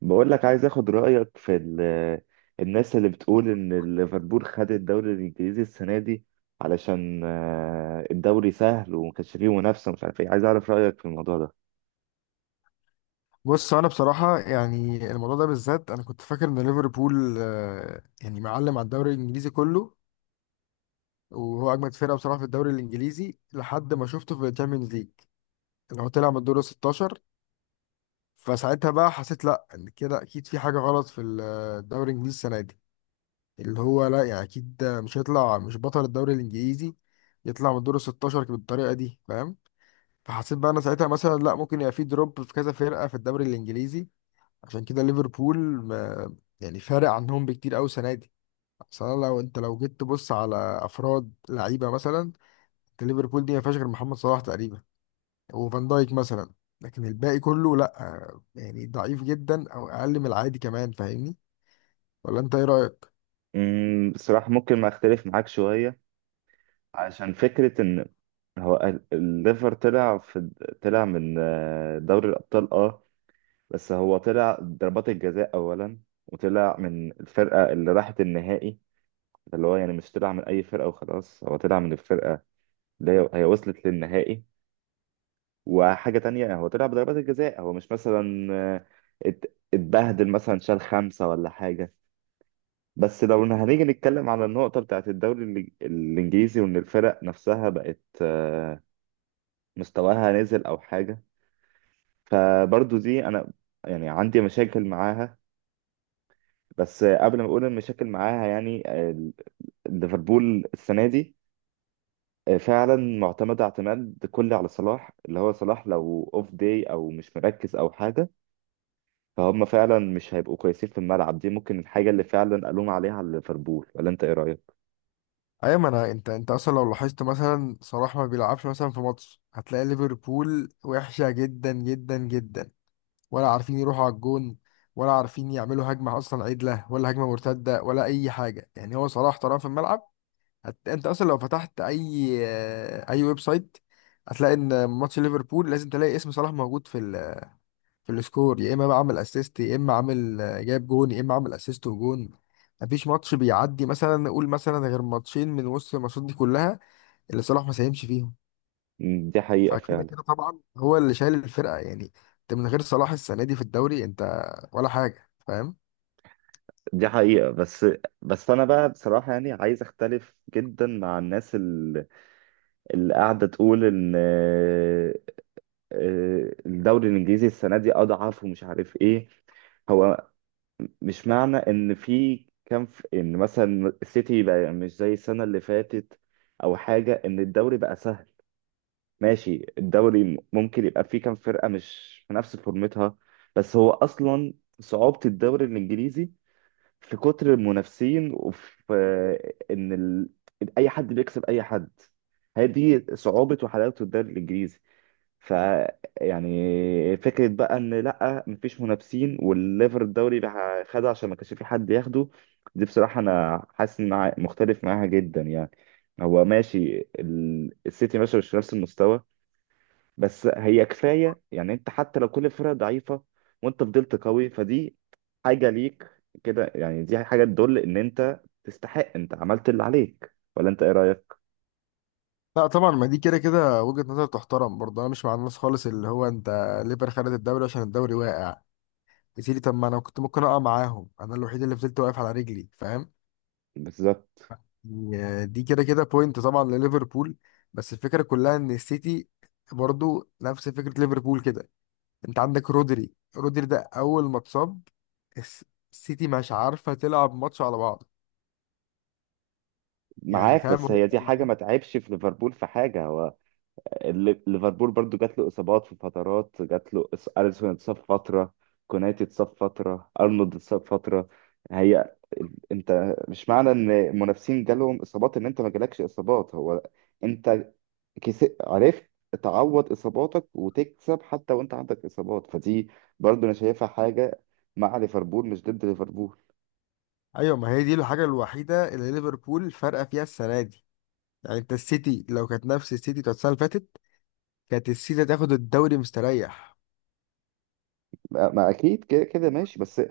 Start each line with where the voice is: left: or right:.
right: بقول لك عايز اخد رأيك في الناس اللي بتقول ان ليفربول خد الدوري الانجليزي السنة دي علشان الدوري سهل وما كانش فيه منافسة، مش عارف ايه. عايز اعرف رأيك في الموضوع ده.
left: بص انا بصراحه يعني الموضوع ده بالذات انا كنت فاكر ان ليفربول يعني معلم على الدوري الانجليزي كله، وهو اجمد فرقه بصراحه في الدوري الانجليزي لحد ما شفته في الشامبيونز ليج اللي هو طلع من الدور ال 16. فساعتها بقى حسيت لا إن كده اكيد في حاجه غلط في الدوري الانجليزي السنه دي، اللي هو لا يعني اكيد ده مش هيطلع مش بطل الدوري الانجليزي، يطلع من الدور ال 16 بالطريقه دي فاهم؟ فحسيت بقى انا ساعتها مثلا لا، ممكن يبقى في دروب في كذا فرقه في الدوري الانجليزي، عشان كده ليفربول ما يعني فارق عنهم بكتير قوي السنه دي. اصل أنا لو انت لو جيت تبص على افراد لعيبه مثلا، انت ليفربول دي ما فيهاش غير محمد صلاح تقريبا وفان دايك مثلا، لكن الباقي كله لا، يعني ضعيف جدا او اقل من العادي كمان فاهمني؟ ولا انت ايه رايك؟
right: بصراحة ممكن ما اختلف معاك شوية، عشان فكرة ان هو الليفر طلع من دوري الأبطال، اه. بس هو طلع ضربات الجزاء اولا، وطلع من الفرقة اللي راحت النهائي. اللي هو يعني مش طلع من اي فرقة وخلاص، هو طلع من الفرقة اللي هي وصلت للنهائي. وحاجة تانية، هو طلع بضربات الجزاء، هو مش مثلا اتبهدل مثلا، شال خمسة ولا حاجة. بس لو إن هنيجي نتكلم على النقطة بتاعت الدوري الإنجليزي، وإن الفرق نفسها بقت مستواها نزل أو حاجة، فبرضو دي أنا يعني عندي مشاكل معاها. بس قبل ما أقول المشاكل معاها يعني، ليفربول السنة دي فعلا معتمدة اعتماد كلي على صلاح، اللي هو صلاح لو اوف داي او مش مركز او حاجة فهم فعلا مش هيبقوا كويسين في الملعب. دي ممكن الحاجة اللي فعلا ألوم عليها على ليفربول. ولا أنت إيه رأيك؟
left: ايوه، ما انا انت اصلا لو لاحظت مثلا صلاح ما بيلعبش مثلا في ماتش، هتلاقي ليفربول وحشه جدا جدا جدا، ولا عارفين يروحوا على الجون ولا عارفين يعملوا هجمة أصلا عدلة ولا هجمة مرتدة ولا أي حاجة، يعني هو صلاح طالما في الملعب. أنت أصلا لو فتحت أي ويب سايت هتلاقي إن ماتش ليفربول لازم تلاقي اسم صلاح موجود في السكور، يا إما بقى عامل أسيست، يا إما عامل جاب جون، يا إما عامل أسيست وجون. مفيش ماتش بيعدي مثلا، نقول مثلا غير ماتشين من وسط الماتشات دي كلها اللي صلاح ما ساهمش فيهم.
right: دي حقيقة
left: فكده
right: فعلا.
left: كده طبعا هو اللي شايل الفرقه يعني، انت من غير صلاح السنه دي في الدوري انت ولا حاجه فاهم؟
right: دي حقيقة، بس. بس أنا بقى بصراحة يعني عايز أختلف جدا مع الناس اللي قاعدة تقول إن الدوري الإنجليزي السنة دي أضعف ومش عارف إيه. هو مش معنى ان في كان في ان مثلا السيتي بقى مش زي السنه اللي فاتت، او حاجه، ان الدوري بقى سهل. ماشي، الدوري ممكن يبقى فيه كام فرقة مش في نفس فورمتها. بس هو أصلا صعوبة الدوري الإنجليزي في كتر المنافسين، وفي إن ال... إن أي حد بيكسب أي حد. هذه صعوبة وحلاوة الدوري الإنجليزي. ف يعني فكرة بقى إن لأ مفيش منافسين والليفر الدوري بقى خده عشان ما كانش في حد ياخده، دي بصراحة أنا حاسس إن مختلف معاها جدا يعني. هو ماشي، السيتي ماشي مش في نفس المستوى. بس هي كفايه يعني. انت حتى لو كل الفرق ضعيفه وانت فضلت قوي، فدي حاجه ليك كده يعني. دي حاجه تدل ان انت تستحق، انت عملت اللي عليك. ولا انت ايه رايك؟
left: لا طبعا، ما دي كده كده وجهه نظر تحترم برضه، انا مش مع الناس خالص اللي هو انت ليفر خدت الدوري عشان الدوري واقع. يا سيدي، طب ما انا كنت ممكن اقع معاهم، انا الوحيد اللي فضلت واقف على رجلي فاهم؟
right: بالظبط.
left: يعني دي كده كده بوينت طبعا لليفربول. بس الفكره كلها ان السيتي برضه نفس فكره ليفربول كده، انت عندك رودري. رودري ده اول ما اتصاب الس- السيتي مش عارفه تلعب ماتش على بعض، يعني
right: معاك،
left: فاهم؟
right: بس
left: هو
right: هي دي حاجه
left: الوحيد.
right: ما تعبش في ليفربول في حاجه. هو ليفربول برضو جات له اصابات في فترات، جات له اليسون اتصاب فتره، كوناتي اتصاب فتره، ارنولد اتصاب فتره. هي انت مش معنى ان المنافسين جالهم اصابات ان انت ما جالكش اصابات. هو انت عرفت تعوض اصاباتك وتكسب حتى وانت عندك اصابات. فدي برضو انا شايفها حاجه مع ليفربول مش ضد ليفربول.
left: ايوه، ما هي دي الحاجه الوحيده اللي ليفربول فارقه فيها السنه دي، يعني انت السيتي لو كانت نفس السيتي بتاعت السنه اللي فاتت كانت السيتي تاخد الدوري مستريح.
right: ما اكيد كده كده ماشي. بس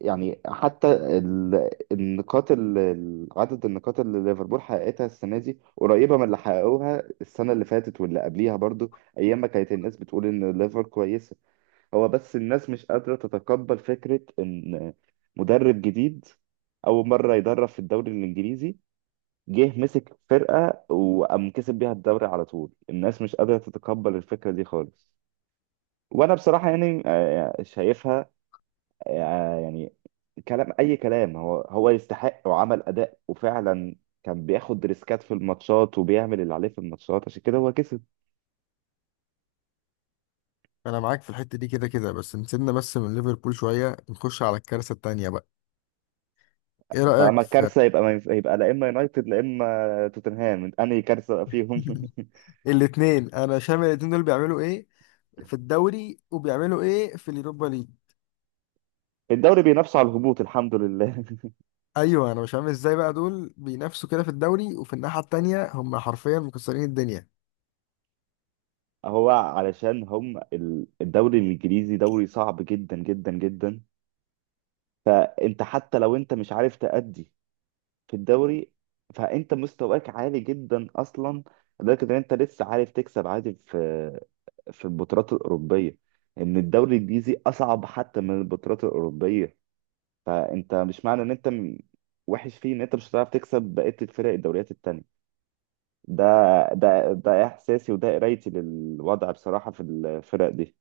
right: يعني حتى النقاط عدد النقاط اللي ليفربول حققتها السنه دي قريبه من اللي حققوها السنه اللي فاتت واللي قبليها برضو، ايام ما كانت الناس بتقول ان ليفر كويسه. هو بس الناس مش قادره تتقبل فكره ان مدرب جديد، اول مره يدرب في الدوري الانجليزي، جه مسك فرقة وقام كسب بيها الدوري على طول. الناس مش قادرة تتقبل الفكرة دي خالص. وانا بصراحة يعني شايفها يعني كلام اي كلام، هو يستحق وعمل اداء. وفعلا كان بياخد ريسكات في الماتشات وبيعمل اللي عليه في الماتشات، عشان كده هو كسب.
left: انا معاك في الحته دي كده كده، بس نسيبنا بس من ليفربول شويه نخش على الكارثه التانيه بقى. ايه
right: طالما
left: رايك في
right: الكارثة، يبقى ما ينف- يبقى لا اما يونايتد لا اما توتنهام، انهي كارثة فيهم؟
left: الاتنين؟ انا شامل الاتنين دول، بيعملوا ايه في الدوري وبيعملوا ايه في اليوروبا ليج؟
right: الدوري بينافسوا على الهبوط، الحمد لله.
left: ايوه، انا مش فاهم ازاي بقى دول بينافسوا كده في الدوري، وفي الناحيه التانيه هم حرفيا مكسرين الدنيا.
right: هو علشان هم الدوري الانجليزي دوري صعب جدا جدا جدا. انت حتى لو انت مش عارف تأدي في الدوري، فانت مستواك عالي جدا اصلا لدرجه ان انت لسه عارف تكسب عادي في البطولات الاوروبيه. ان الدوري الانجليزي اصعب حتى من البطولات الاوروبيه. فانت مش معنى ان انت وحش فيه ان انت مش هتعرف تكسب بقيه الفرق، الدوريات التانيه. ده ده احساسي، وده قرايتي للوضع بصراحه في الفرق دي.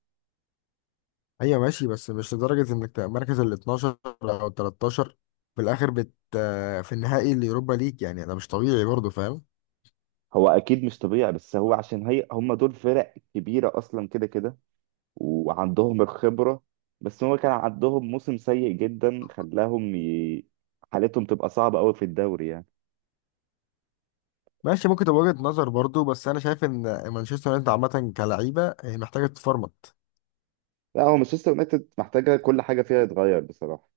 left: ايوه ماشي، بس مش لدرجة انك تبقى مركز ال 12 او ال 13 في الاخر بت آه، في النهائي اليوروبا ليج، يعني ده مش طبيعي برضه فاهم؟
right: هو اكيد مش طبيعي. بس هو عشان هم دول فرق كبيره اصلا كده كده، وعندهم الخبرة. بس هو كان عندهم موسم سيء جدا خلاهم حالتهم تبقى صعبة قوي في الدوري يعني.
left: ماشي، ممكن تبقى وجهة نظر برضه، بس انا شايف ان مانشستر يونايتد عامة كلعيبة هي محتاجة تتفرمط.
right: لا هو مانشستر يونايتد محتاجة كل حاجة فيها يتغير بصراحة.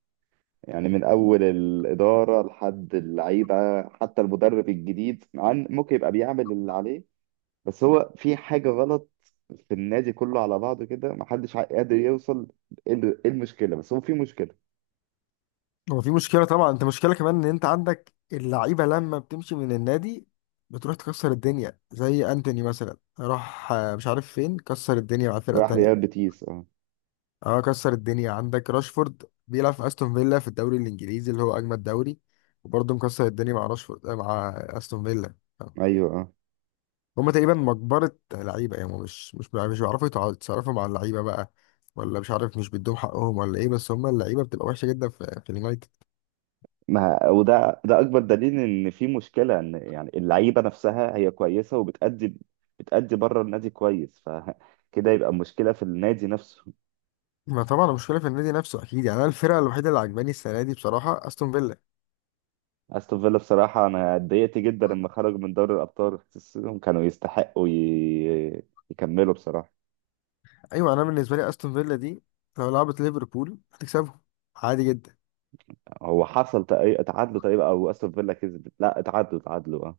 right: يعني من أول الإدارة لحد اللعيبة، حتى المدرب الجديد عن ممكن يبقى بيعمل اللي عليه. بس هو في حاجة غلط في النادي كله على بعضه كده، محدش قادر يوصل إيه إيه المشكلة، بس هو في مشكلة.
left: هو في مشكلة طبعا، انت مشكلة كمان ان انت عندك اللعيبة لما بتمشي من النادي بتروح تكسر الدنيا، زي انتوني مثلا راح مش عارف فين كسر الدنيا مع الفرقة
right: راح ريال
left: التانية.
right: بيتيس، اه.
left: اه، كسر الدنيا، عندك راشفورد بيلعب في استون فيلا في الدوري الانجليزي اللي هو اجمد دوري، وبرضه مكسر الدنيا مع راشفورد مع استون فيلا. آه.
right: ايوه، اه.
left: هما تقريبا مجبرة لعيبة، يعني هما مش بيعرفوا يتصرفوا مع اللعيبة بقى، ولا مش عارف مش بيدوهم حقهم ولا ايه، بس هما اللعيبة بتبقى وحشة جدا في اليونايتد.
right: ما وده اكبر دليل ان في مشكله، ان يعني اللعيبه نفسها هي كويسه وبتأدي، بتأدي بره النادي كويس، فكده يبقى مشكله في النادي نفسه.
left: ما طبعا المشكلة في النادي نفسه اكيد، يعني انا الفرقة الوحيدة اللي عجباني السنة دي بصراحة استون فيلا.
right: استون فيلا بصراحه انا اتضايقت جدا لما خرجوا من دوري الابطال، حسيتهم كانوا يستحقوا يكملوا بصراحه.
left: ايوه، انا بالنسبة لي استون فيلا دي لو لعبت ليفربول هتكسبهم عادي جدا.
right: هو حصل تعادلوا تقريبا، او استون فيلا كسبت، لا اتعادلوا اتعادلوا، اه.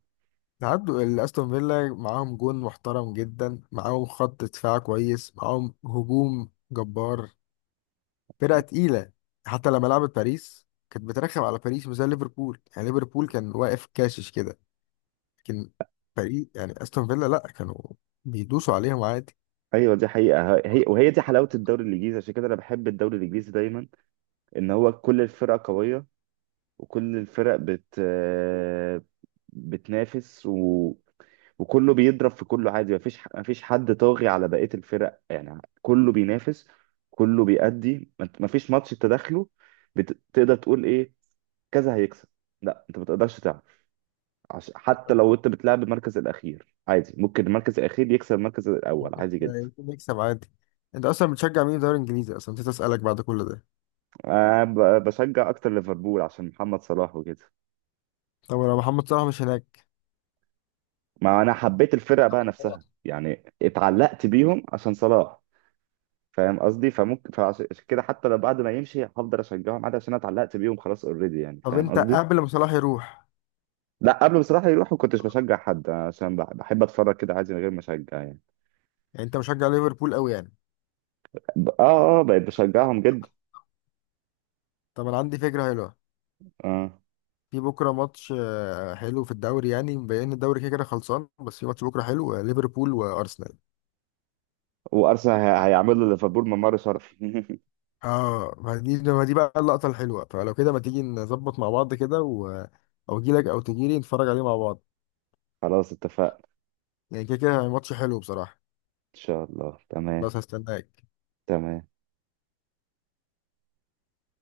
left: عدوا الاستون فيلا، معاهم جون محترم جدا، معاهم خط دفاع كويس، معاهم هجوم جبار، فرقة تقيلة. حتى لما لعبت باريس كانت بترخم على باريس مش زي ليفربول، يعني ليفربول كان واقف كاشش كده، لكن باريس، يعني استون فيلا لا، كانوا بيدوسوا عليهم عادي.
right: ايوه، دي حقيقه. وهي دي حلاوه الدوري الانجليزي. عشان كده انا بحب الدوري الانجليزي دايما، ان هو كل الفرق قويه، وكل الفرق بت آه، بتنافس وكله بيضرب في كله عادي، مفيش حد طاغي على بقية الفرق، يعني كله بينافس، كله بيأدي. مفيش ماتش تدخله بتقدر تقول ايه، كذا هيكسب. لا، انت ما تقدرش تعرف. حتى لو انت بتلعب المركز الاخير عادي، ممكن المركز الاخير يكسب المركز الاول
left: ممكن
right: عادي جدا.
left: يمكن نكسب عادي. انت اصلا بتشجع مين في الدوري الانجليزي اصلا؟ نسيت اسالك بعد كل ده.
right: أنا بشجع اكتر ليفربول عشان محمد صلاح وكده.
left: طب لو محمد صلاح مش هناك؟
right: ما انا حبيت الفرقة بقى نفسها يعني، اتعلقت بيهم عشان صلاح، فاهم قصدي؟ فممكن فعشان كده حتى لو بعد ما يمشي هفضل اشجعهم عادي عشان انا اتعلقت بيهم خلاص اوريدي يعني،
left: طب
right: فاهم
left: انت
right: قصدي.
left: قبل ما صلاح يروح؟
right: لا قبل بصراحه يروحوا كنتش بشجع حد، عشان بحب اتفرج كده عادي من غير ما اشجع يعني.
left: يعني انت مشجع ليفربول قوي يعني؟
right: اه، اه، بقيت بشجعهم جدا.
left: طب انا عندي فكرة حلوة.
right: اه،
left: في بكره ماتش حلو في الدوري، يعني مبين إن الدوري كده كده خلصان، بس في ماتش بكره حلو ليفربول وارسنال.
right: وارسنال هيعملوا ليفربول ممر شرفي.
left: اه، ما دي بقى اللقطه الحلوه، فلو كده ما تيجي نظبط مع بعض كده او اجي لك او تجي لي نتفرج عليه مع بعض.
right: خلاص اتفقنا.
left: يعني كده كده ماتش حلو بصراحه،
right: ان شاء الله. تمام،
left: بس هستناك.
right: تمام.